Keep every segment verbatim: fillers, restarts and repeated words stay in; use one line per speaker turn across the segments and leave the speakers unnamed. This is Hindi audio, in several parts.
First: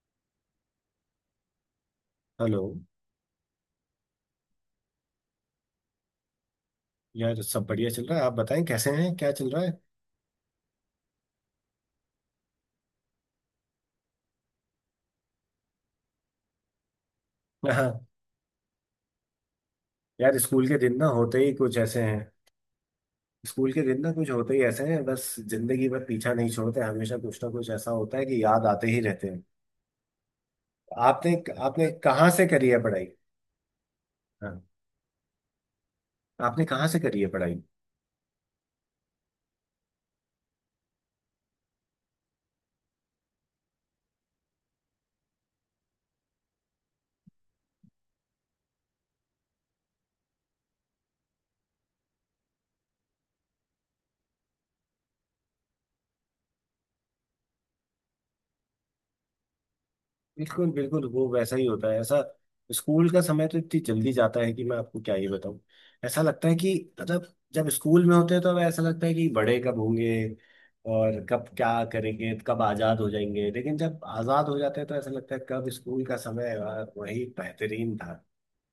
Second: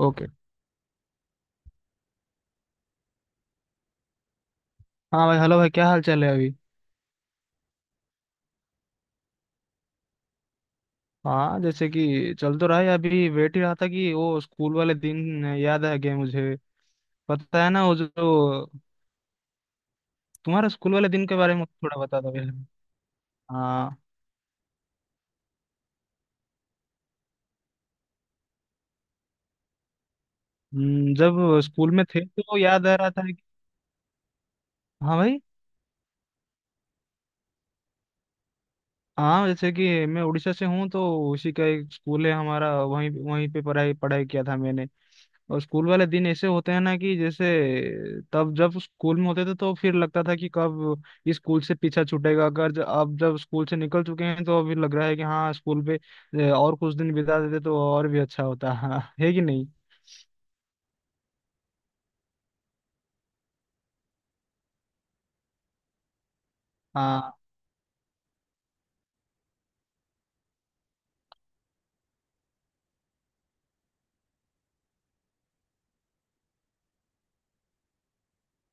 ओके।
हेलो।
हाँ भाई, हेलो भाई, क्या हाल चाल है अभी?
यार, सब बढ़िया चल रहा है। आप बताएं, कैसे हैं? क्या चल रहा है?
हाँ जैसे कि चल तो रहा है। अभी वेट ही रहा था कि वो स्कूल वाले दिन याद आ गए मुझे। पता है ना वो
हाँ,
जो
यार स्कूल
तुम्हारा
के
स्कूल
दिन ना
वाले दिन के
होते ही
बारे में
कुछ
थोड़ा
ऐसे हैं।
बता दो यार।
स्कूल के
हाँ।
दिन ना कुछ होते ही ऐसे हैं, बस जिंदगी भर पीछा नहीं छोड़ते। हमेशा कुछ ना कुछ ऐसा होता है कि याद आते ही रहते हैं।
हम्म,
आपने
जब
आपने
स्कूल में थे
कहाँ से
तो
करी है
याद आ
पढ़ाई?
रहा था कि-
हाँ।
हाँ भाई।
आपने कहाँ से करी है पढ़ाई?
हाँ जैसे कि मैं उड़ीसा से हूँ, तो उसी का एक स्कूल है हमारा, वहीं वहीं पे पढ़ाई पढ़ाई किया था मैंने। और स्कूल वाले दिन ऐसे होते हैं ना, कि जैसे तब जब स्कूल में होते थे तो फिर लगता था कि कब इस स्कूल से पीछा छूटेगा, अगर ज- अब जब स्कूल से निकल चुके हैं तो अभी लग रहा है कि हाँ स्कूल पे ए, और कुछ दिन बिता देते तो और भी अच्छा होता हाँ है कि नहीं।
बिल्कुल बिल्कुल, वो वैसा ही होता है ऐसा। स्कूल का समय तो इतनी जल्दी जाता है कि मैं आपको क्या ही बताऊं। ऐसा लगता है कि मतलब
हाँ।
जब स्कूल में होते हैं तो ऐसा लगता है कि बड़े कब होंगे और कब क्या करेंगे, कब आज़ाद हो जाएंगे। लेकिन जब आज़ाद हो जाते हैं तो ऐसा लगता है कब स्कूल का समय, यार वही बेहतरीन था।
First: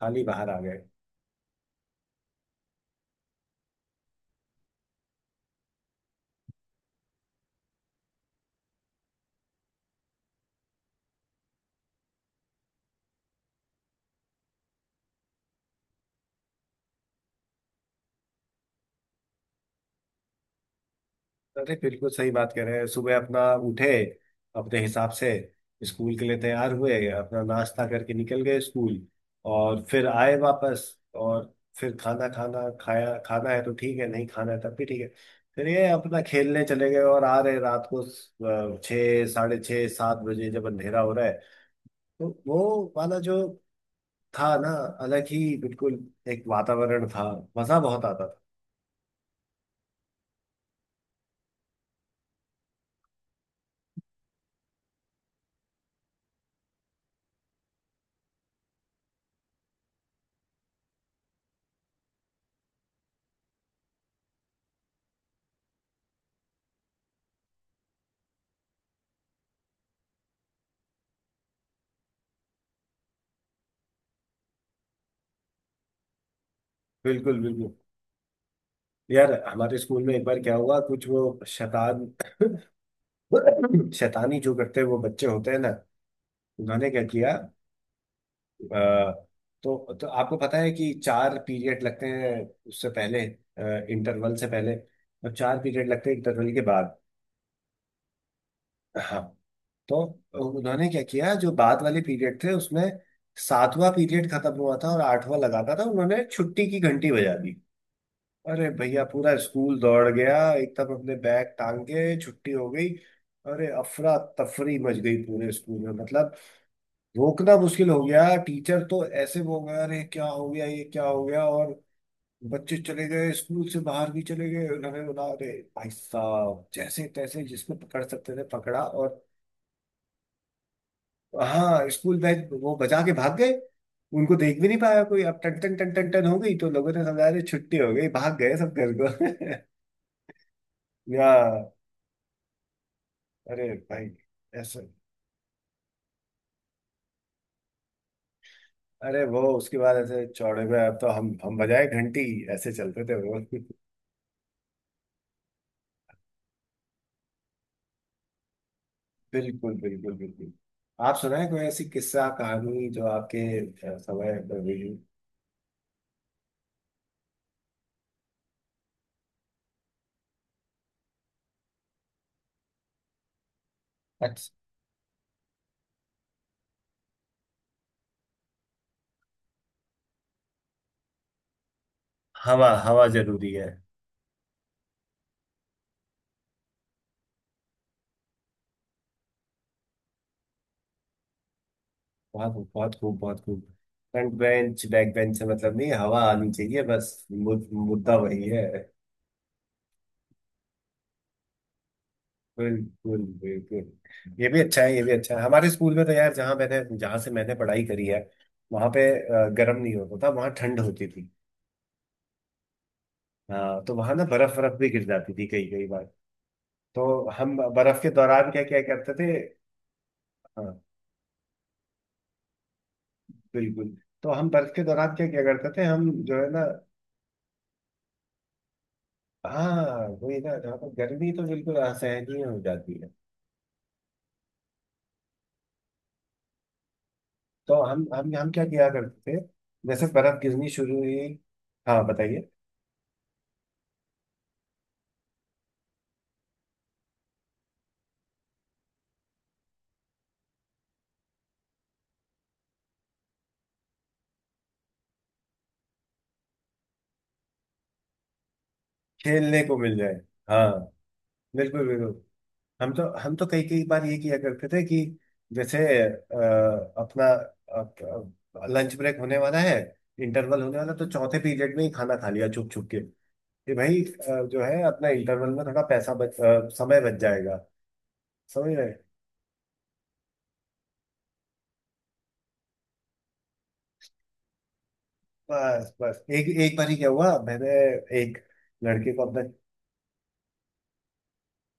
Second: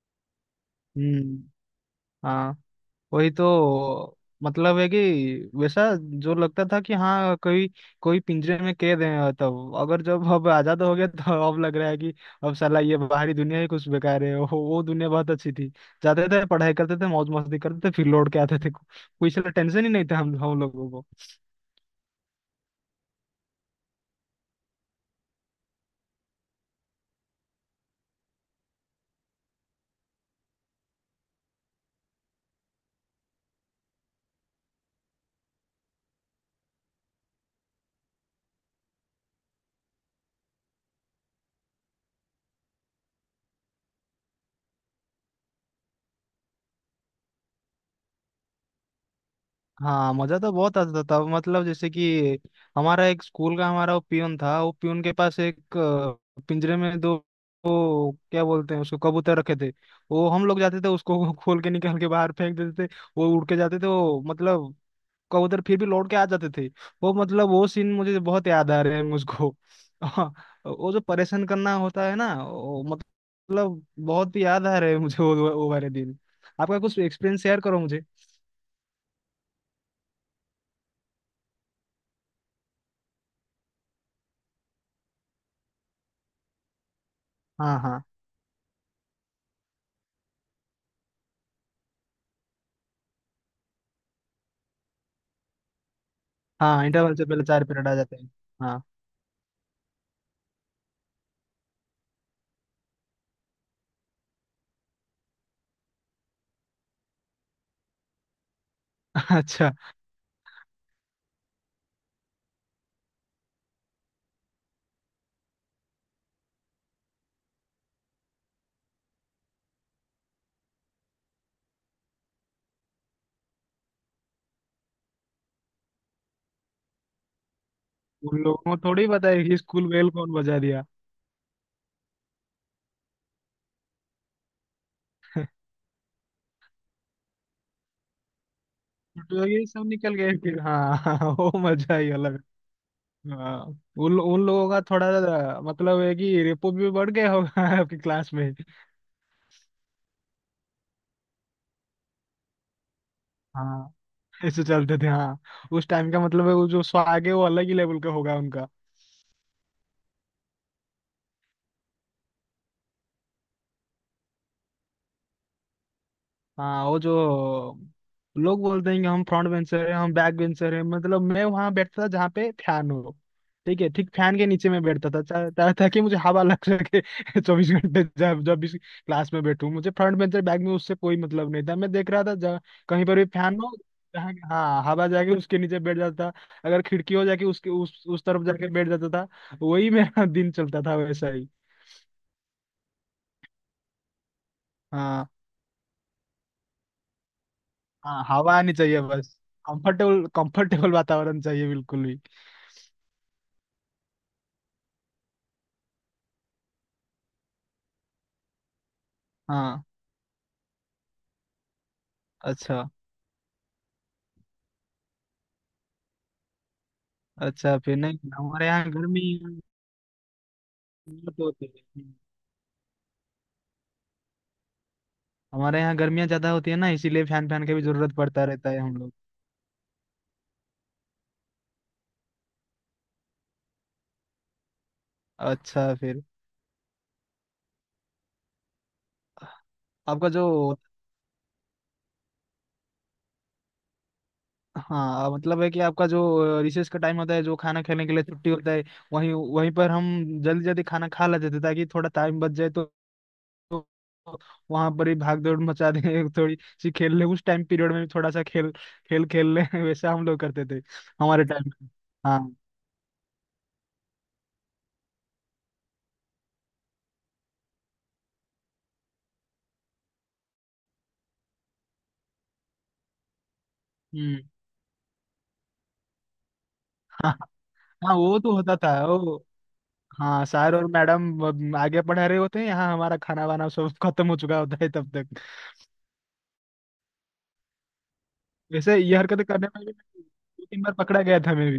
खाली बाहर आ गए।
हम्म। हाँ वही तो, मतलब है कि वैसा जो लगता था कि हाँ कोई कोई पिंजरे में कैद है, तब अगर जब अब आजाद हो गया तो अब लग रहा है कि अब साला ये बाहरी दुनिया ही कुछ बेकार है। वो वो दुनिया बहुत अच्छी थी। जाते थे, पढ़ाई करते थे, मौज मस्ती करते थे, फिर लौट के आते थे, कोई साला टेंशन ही नहीं था हम हम लोगों को।
अरे बिल्कुल सही बात कह रहे हैं। सुबह अपना उठे अपने हिसाब से, स्कूल के लिए तैयार हुए, अपना नाश्ता करके निकल गए स्कूल। और फिर आए वापस, और फिर खाना खाना खाया। खाना है तो ठीक है, नहीं खाना है तब भी ठीक है। फिर ये अपना खेलने चले गए और आ रहे रात को अ, छः साढ़े छः सात बजे, जब अंधेरा हो रहा है। तो वो वाला जो था ना, अलग ही बिल्कुल एक वातावरण था। मजा बहुत आता था।
हाँ मजा तो बहुत आता था, मतलब जैसे कि हमारा एक स्कूल का हमारा वो पियून था, वो पियून के पास एक अ, पिंजरे में दो, वो क्या बोलते हैं उसको, कबूतर रखे थे। वो हम लोग जाते थे उसको खोल के निकाल के बाहर फेंक देते थे, वो उड़ के जाते थे, वो मतलब कबूतर फिर भी लौट के आ जाते थे। वो मतलब वो सीन मुझे बहुत याद आ रहे हैं मुझको हाँ, वो जो परेशान करना होता है ना वो मतलब बहुत ही याद आ रहे हैं मुझे वो वो वाले दिन। आपका कुछ
बिल्कुल
एक्सपीरियंस शेयर
बिल्कुल।
करो मुझे।
यार हमारे स्कूल में एक बार क्या हुआ, कुछ वो शैतान शैतानी जो करते हैं वो बच्चे होते हैं ना, उन्होंने क्या किया।
हाँ। हाँ।
आ, तो तो आपको पता है कि चार पीरियड लगते हैं उससे पहले, इंटरवल से पहले, और चार पीरियड लगते हैं इंटरवल के
हाँ
बाद।
इंटरवल से पहले चार पीरियड आ जाते हैं। हाँ
हाँ, तो उन्होंने क्या किया जो बाद वाले पीरियड थे उसमें। सातवां पीरियड खत्म हुआ था और आठवां लगा था, तो उन्होंने छुट्टी की घंटी बजा दी। अरे भैया, पूरा
अच्छा।
स्कूल दौड़ गया एकदम, हमने बैग टांग के छुट्टी हो गई। अरे अफरा तफरी मच गई पूरे स्कूल में, मतलब रोकना मुश्किल हो गया। टीचर तो ऐसे वो हो गया, अरे क्या हो गया ये क्या हो गया, और बच्चे चले गए स्कूल से बाहर भी चले गए। उन्होंने बोला अरे भाई साहब जैसे तैसे जिसको पकड़ सकते
उन
थे
लोगों को
पकड़ा।
थोड़ी
और
पता है कि स्कूल बेल कौन बजा दिया।
हाँ, स्कूल बैग वो बजा के भाग गए, उनको देख भी नहीं पाया कोई। अब टन टन टन टन टन हो गई तो लोगों ने समझा अरे छुट्टी हो गई, भाग गए सब घर
तो ये
को।
सब निकल गए फिर। हाँ हाँ,
या,
वो मजा ही अलग है। हाँ
अरे भाई,
उन लो- उन लोगों
ऐसे।
का थोड़ा सा मतलब है कि रेपो भी बढ़ गया होगा आपकी क्लास में।
अरे वो उसके बाद ऐसे चौड़े पे, अब तो हम हम बजाए घंटी, ऐसे चलते थे वो।
हाँ ऐसे चलते थे हाँ। उस टाइम का मतलब है वो जो स्वाग है वो अलग ही लेवल का होगा उनका।
बिल्कुल बिल्कुल बिल्कुल। आप सुनाए कोई ऐसी किस्सा कहानी जो आपके अ, समय पर हुई।
हाँ वो जो लोग बोलते हैं कि हम फ्रंट बेंचर हैं, हम बैक बेंचर हैं, मतलब मैं वहां बैठता था जहाँ पे फैन हो। ठीक है, ठीक फैन के
अच्छा।
नीचे मैं बैठता था ता, ता, ताकि मुझे हवा लग सके चौबीस घंटे जब जब भी क्लास में बैठूं मुझे फ्रंट बेंचर बैक में उससे कोई मतलब नहीं था, मैं देख रहा था जहाँ
हवा,
कहीं
हवा
पर भी
जरूरी
फैन
है।
हो, जहाँ हाँ हवा जाके उसके नीचे बैठ जाता। अगर खिड़की हो जाके उसके उस उस तरफ जाके बैठ जाता था। वही मेरा दिन चलता था वैसा ही।
बहुत खूब बहुत खूब बहुत खूब। फ्रंट बेंच बैक
हाँ।
बेंच से मतलब नहीं, हवा आनी चाहिए बस। मु- मुद्दा
हाँ
वही
हवा
है।
आनी चाहिए बस। कंफर्टेबल कंफर्टेबल वातावरण चाहिए बिल्कुल भी।
बिल्कुल बिल्कुल, ये भी अच्छा है ये भी अच्छा है। हमारे स्कूल में तो यार, जहाँ मैंने जहाँ से मैंने पढ़ाई करी है वहां पे अ, गर्म
हाँ।
नहीं होता था, वहां ठंड होती थी।
अच्छा।
हाँ, तो वहां ना बर्फ बर्फ भी गिर जाती थी कई कई बार। तो हम
अच्छा फिर
बर्फ के
नहीं,
दौरान क्या
हमारे
क्या
यहाँ
करते
गर्मी
थे। हाँ
बहुत होती है।
बिल्कुल। तो हम बर्फ के दौरान क्या क्या करते
हमारे
थे,
यहाँ
हम
गर्मियाँ
जो है
ज्यादा
ना।
होती है ना, इसीलिए फैन फैन की भी जरूरत पड़ता रहता है हम लोग।
हाँ, वही ना, जहाँ पर गर्मी तो बिल्कुल असहनीय ही हो जाती है।
अच्छा फिर
तो हम हम हम क्या किया करते थे जैसे
आपका
बर्फ गिरनी
जो
शुरू हुई। हाँ बताइए।
हाँ मतलब है कि आपका जो रिसेस का टाइम होता है जो खाना खाने के लिए छुट्टी होता है, वहीं वहीं पर हम जल्दी जल्दी खाना खा लेते थे, ताकि थोड़ा टाइम बच जाए, तो तो वहां पर ही भाग दौड़ मचा दें थोड़ी सी खेल ले, उस टाइम पीरियड में भी थोड़ा सा खेल खेल खेल ले
खेलने को मिल
वैसा
जाए।
हम लोग करते
हाँ
थे हमारे टाइम पे।
बिल्कुल बिल्कुल।
हाँ।
हम तो हम तो कई कई बार ये किया करते थे कि जैसे अ, अपना लंच ब्रेक होने वाला है, इंटरवल होने वाला है, तो चौथे पीरियड में ही खाना खा लिया छुप छुप के, कि भाई अ,
हम्म।
जो है अपना इंटरवल में थोड़ा पैसा बच अ, समय बच
हाँ।
जाएगा।
हाँ वो तो
समझ
होता था
रहे।
वो। हाँ सर और मैडम अब आगे पढ़ा रहे होते हैं, यहाँ हमारा खाना वाना सब खत्म हो चुका होता है तब तक।
बस बस एक एक बार ही क्या हुआ, मैंने एक
वैसे
लड़के
ये
को अपना,
हरकतें करने में भी मैं दो तीन बार पकड़ा गया था मैं भी।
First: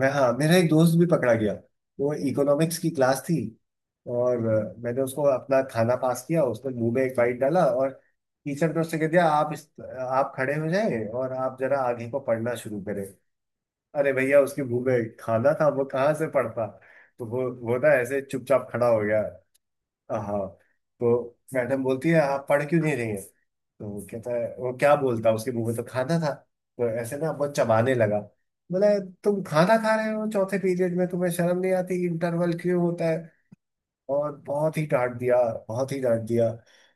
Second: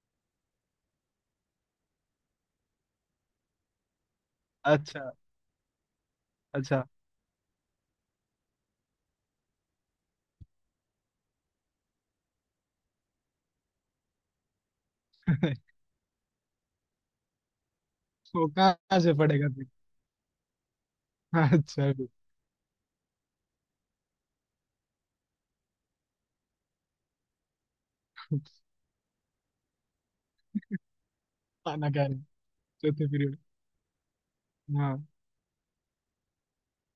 मैं, हाँ, मेरा एक दोस्त भी पकड़ा गया। वो इकोनॉमिक्स की क्लास थी और अ, मैंने
अच्छा।
उसको अपना खाना पास किया, उसने
अच्छा।
मुंह में एक बाइट डाला। और टीचर ने उससे कह दिया आप इस आप खड़े हो जाएं और आप जरा आगे को पढ़ना शुरू करें। अरे भैया उसके मुंह में खाना था, वो कहाँ से पढ़ता। तो वो वो ना ऐसे
वो
चुपचाप खड़ा हो
कहाँ से
गया।
पड़ेगा फिर?
हाँ, तो मैडम
अच्छा।
बोलती है आप पढ़ क्यों नहीं रही हैं। तो वो कहता है, वो क्या बोलता, उसके मुंह में तो खाना था। तो ऐसे ना बहुत चबाने लगा। बोला तुम खाना खा रहे हो चौथे पीरियड में, तुम्हें शर्म नहीं
खाना
आती,
खा रहे हैं,
इंटरवल क्यों होता
चौथे
है।
पीरियड।
और बहुत ही
हाँ।
डांट दिया, बहुत ही डांट दिया।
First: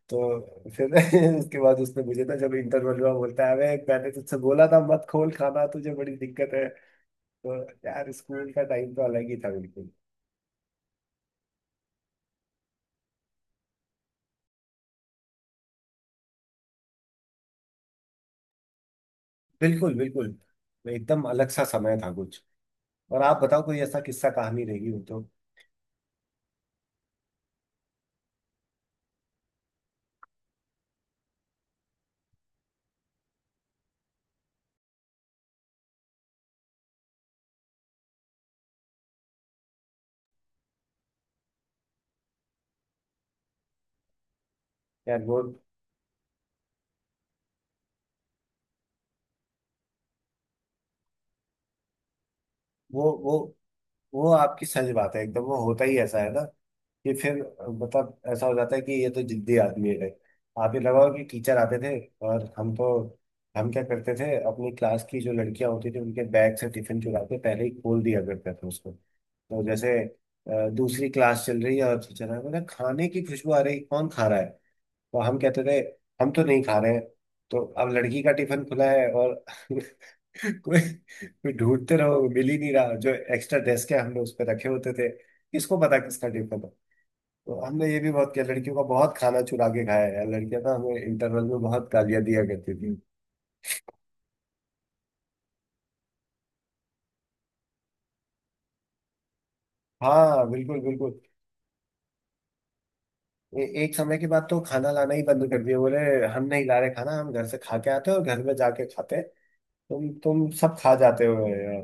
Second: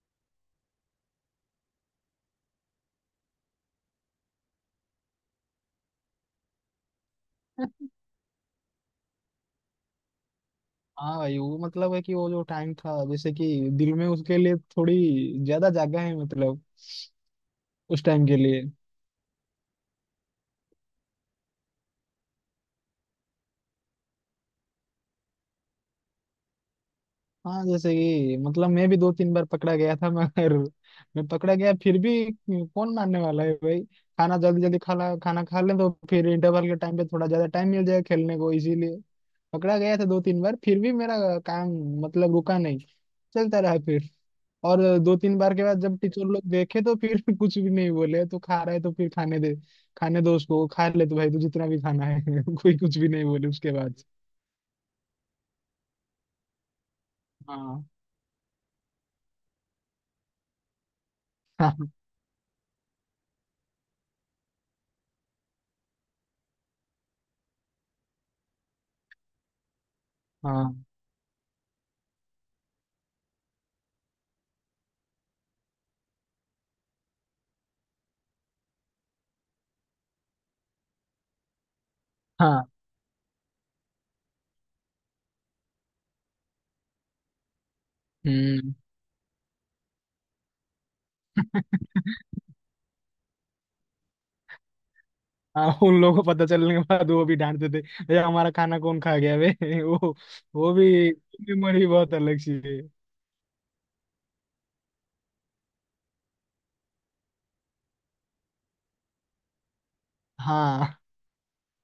तो फिर उसके बाद उसने मुझे ना जब इंटरवल हुआ बोलता है अबे मैंने तुझसे बोला था मत खोल खाना, तुझे बड़ी दिक्कत है। तो यार स्कूल का टाइम तो अलग ही था, बिल्कुल
हाँ भाई वो मतलब है कि वो जो टाइम था जैसे कि दिल में उसके लिए थोड़ी ज्यादा जगह है, मतलब उस टाइम के लिए।
बिल्कुल बिल्कुल, तो एकदम अलग सा समय था कुछ। और आप बताओ कोई ऐसा किस्सा कहानी रहेगी वो तो।
हाँ जैसे कि मतलब मैं भी दो तीन बार पकड़ा गया था मगर मैं पकड़ा गया फिर भी कौन मानने वाला है भाई। खाना जल्दी जल्दी खा ला, खाना खा लें तो फिर इंटरवल के टाइम पे थोड़ा ज्यादा टाइम मिल जाएगा खेलने को, इसीलिए पकड़ा गया था दो तीन बार, फिर भी मेरा काम मतलब रुका नहीं, चलता रहा फिर। और दो
यार
तीन
वो
बार के बाद जब टीचर लोग देखे तो फिर कुछ भी नहीं बोले, तो खा रहा है तो फिर खाने दे, खाने दो उसको, वो खा ले, तो भाई तू जितना भी खाना है कोई कुछ भी
वो
नहीं
वो
बोले उसके बाद।
वो आपकी सच बात है, एकदम वो होता ही ऐसा है ना, कि फिर
हाँ
मतलब ऐसा हो जाता है कि ये तो जिद्दी आदमी है। आप ये लगाओ कि टीचर आते
हाँ
थे और हम तो हम क्या करते थे? अपनी क्लास की जो लड़कियां होती थी उनके बैग से टिफिन चुरा के पहले ही खोल दिया करते थे उसको। तो जैसे
हाँ
अ, दूसरी क्लास चल रही है और टीचर है बोला खाने की खुशबू आ रही कौन खा रहा है। तो हम कहते थे हम तो नहीं खा रहे हैं। तो अब लड़की का टिफिन खुला है और कोई कोई ढूंढते रहो मिल ही
हाँ।
नहीं रहा, जो एक्स्ट्रा डेस्क है हमने उस पर रखे होते थे, किसको पता किसका टिफिन है। तो हमने ये भी बहुत किया,
हम्म।
लड़कियों का बहुत खाना चुरा के खाया है यार। लड़कियां ना हमें इंटरवल में बहुत गालियां दिया करती थी।
हाँ उन लोगों को पता चलने के बाद वो भी डांटते थे, भैया हमारा खाना कौन खा गया बे वो
हाँ
वो
बिल्कुल
भी
बिल्कुल।
मेमोरी बहुत अलग सी है।
ए, एक समय के बाद तो खाना लाना ही बंद कर दिया, बोले हम नहीं ला रहे खाना, हम घर से खा के आते हैं और घर में जाके खाते हैं, तुम तुम सब
हाँ,
खा जाते हो यार।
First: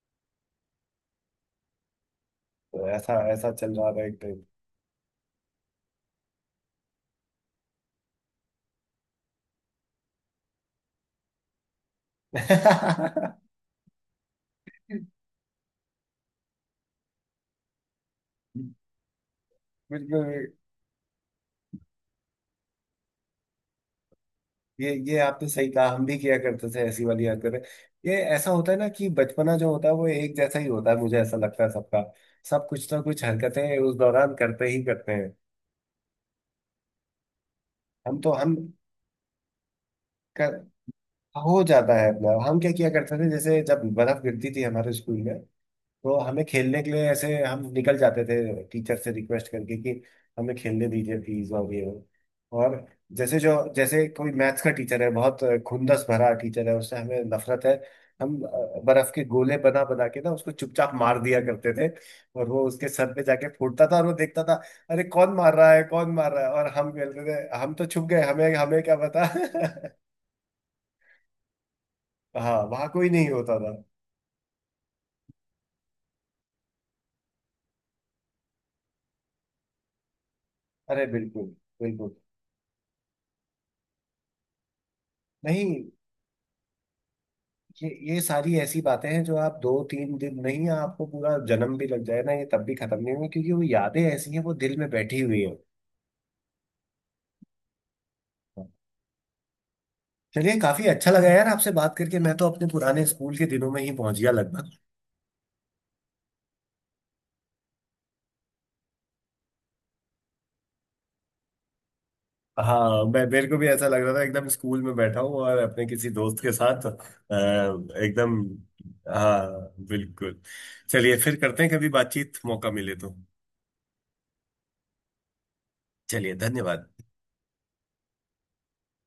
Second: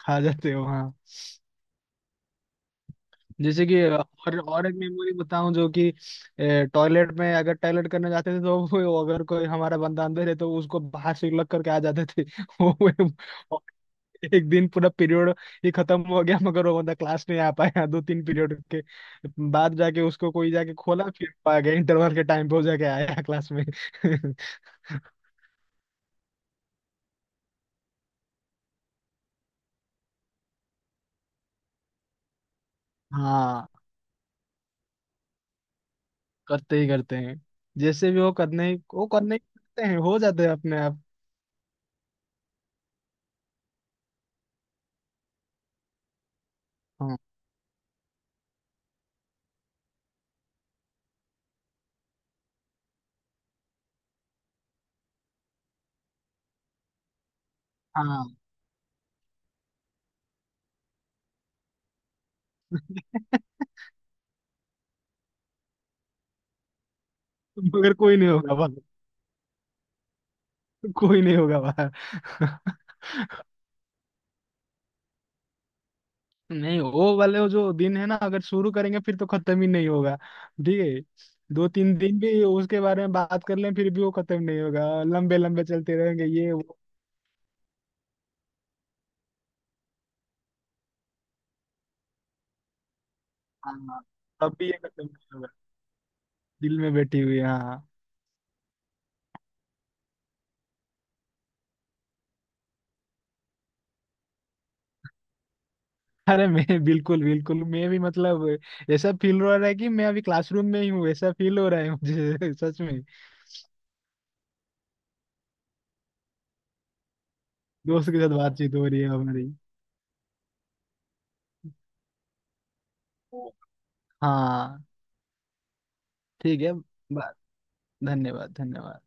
खा जाते हो हाँ।
तो ऐसा ऐसा
जैसे
चल
कि
रहा था एक
और
टाइम।
और एक मेमोरी बताऊं, जो कि टॉयलेट में अगर टॉयलेट करने जाते थे तो वो अगर कोई हमारा बंदा अंदर है तो उसको बाहर से लग करके आ जाते थे वो एक दिन पूरा पीरियड ही खत्म हो गया, मगर वो बंदा क्लास नहीं आ पाया। दो तीन पीरियड के बाद जाके उसको
बिल्कुल।
कोई जाके खोला फिर, पा गया इंटरवल के टाइम पे, वो जाके आया क्लास में
ये ये आपने सही कहा, हम भी किया करते थे ऐसी वाली हरकतें। ये ऐसा होता है ना कि बचपना जो होता है वो एक जैसा ही होता है, मुझे ऐसा लगता है सबका। सब कुछ ना कुछ
हाँ
हरकतें उस दौरान करते ही करते हैं।
करते ही करते हैं, जैसे
हम
भी
तो
वो
हम
करने वो करने ही करते हैं, हो जाते हैं
कर,
अपने आप।
हो जाता है अपना। हम क्या किया करते थे जैसे जब बर्फ गिरती थी हमारे स्कूल में तो हमें खेलने के लिए
हाँ।
ऐसे हम निकल जाते थे, टीचर से रिक्वेस्ट करके कि हमें खेलने दीजिए प्लीज और ये वो। और जैसे जो जैसे कोई मैथ्स का टीचर है, बहुत खुंदस भरा टीचर है, उससे हमें नफरत है।
हाँ
हम अ, बर्फ के गोले बना बना के ना उसको चुपचाप मार दिया करते थे, और वो उसके सर पे जाके फूटता था और वो देखता था अरे कौन मार रहा है कौन मार रहा है। और हम कहते थे हम तो
मगर
छुप
कोई
गए,
नहीं
हमें
होगा बाहर,
हमें क्या पता।
कोई नहीं होगा बाहर
हाँ वहां कोई नहीं होता था।
नहीं वो वाले वो जो दिन है ना अगर शुरू करेंगे फिर तो खत्म ही नहीं होगा। ठीक
अरे
है,
बिल्कुल
दो तीन
बिल्कुल।
दिन भी उसके बारे में बात कर लें फिर भी वो खत्म नहीं होगा, लंबे लंबे
नहीं,
चलते रहेंगे ये वो।
ये ये सारी ऐसी बातें हैं जो आप दो तीन दिन नहीं, आपको पूरा जन्म भी लग जाए ना ये तब भी खत्म नहीं होंगी, क्योंकि वो
हाँ
यादें ऐसी हैं, वो
तब भी
दिल
ये
में
खत्म
बैठी
नहीं
हुई
होगा,
हैं।
दिल में बैठी हुई है, हाँ।
चलिए, काफी अच्छा लगा यार आपसे बात करके, मैं तो अपने पुराने स्कूल के दिनों में ही पहुंच गया लगभग।
अरे मैं बिल्कुल बिल्कुल मैं भी मतलब ऐसा फील हो रहा है कि मैं अभी क्लासरूम में ही हूँ, ऐसा फील हो रहा है मुझे सच में।
हाँ, मैं मेरे को भी ऐसा लग रहा था, एकदम स्कूल में बैठा हूँ और अपने किसी दोस्त के साथ अ,
दोस्त के
एकदम,
साथ बातचीत हो रही है हमारी।
हाँ बिल्कुल। चलिए फिर करते हैं कभी बातचीत, मौका मिले तो।
हाँ।
चलिए,
ठीक है।
धन्यवाद।
बा- धन्यवाद धन्यवाद।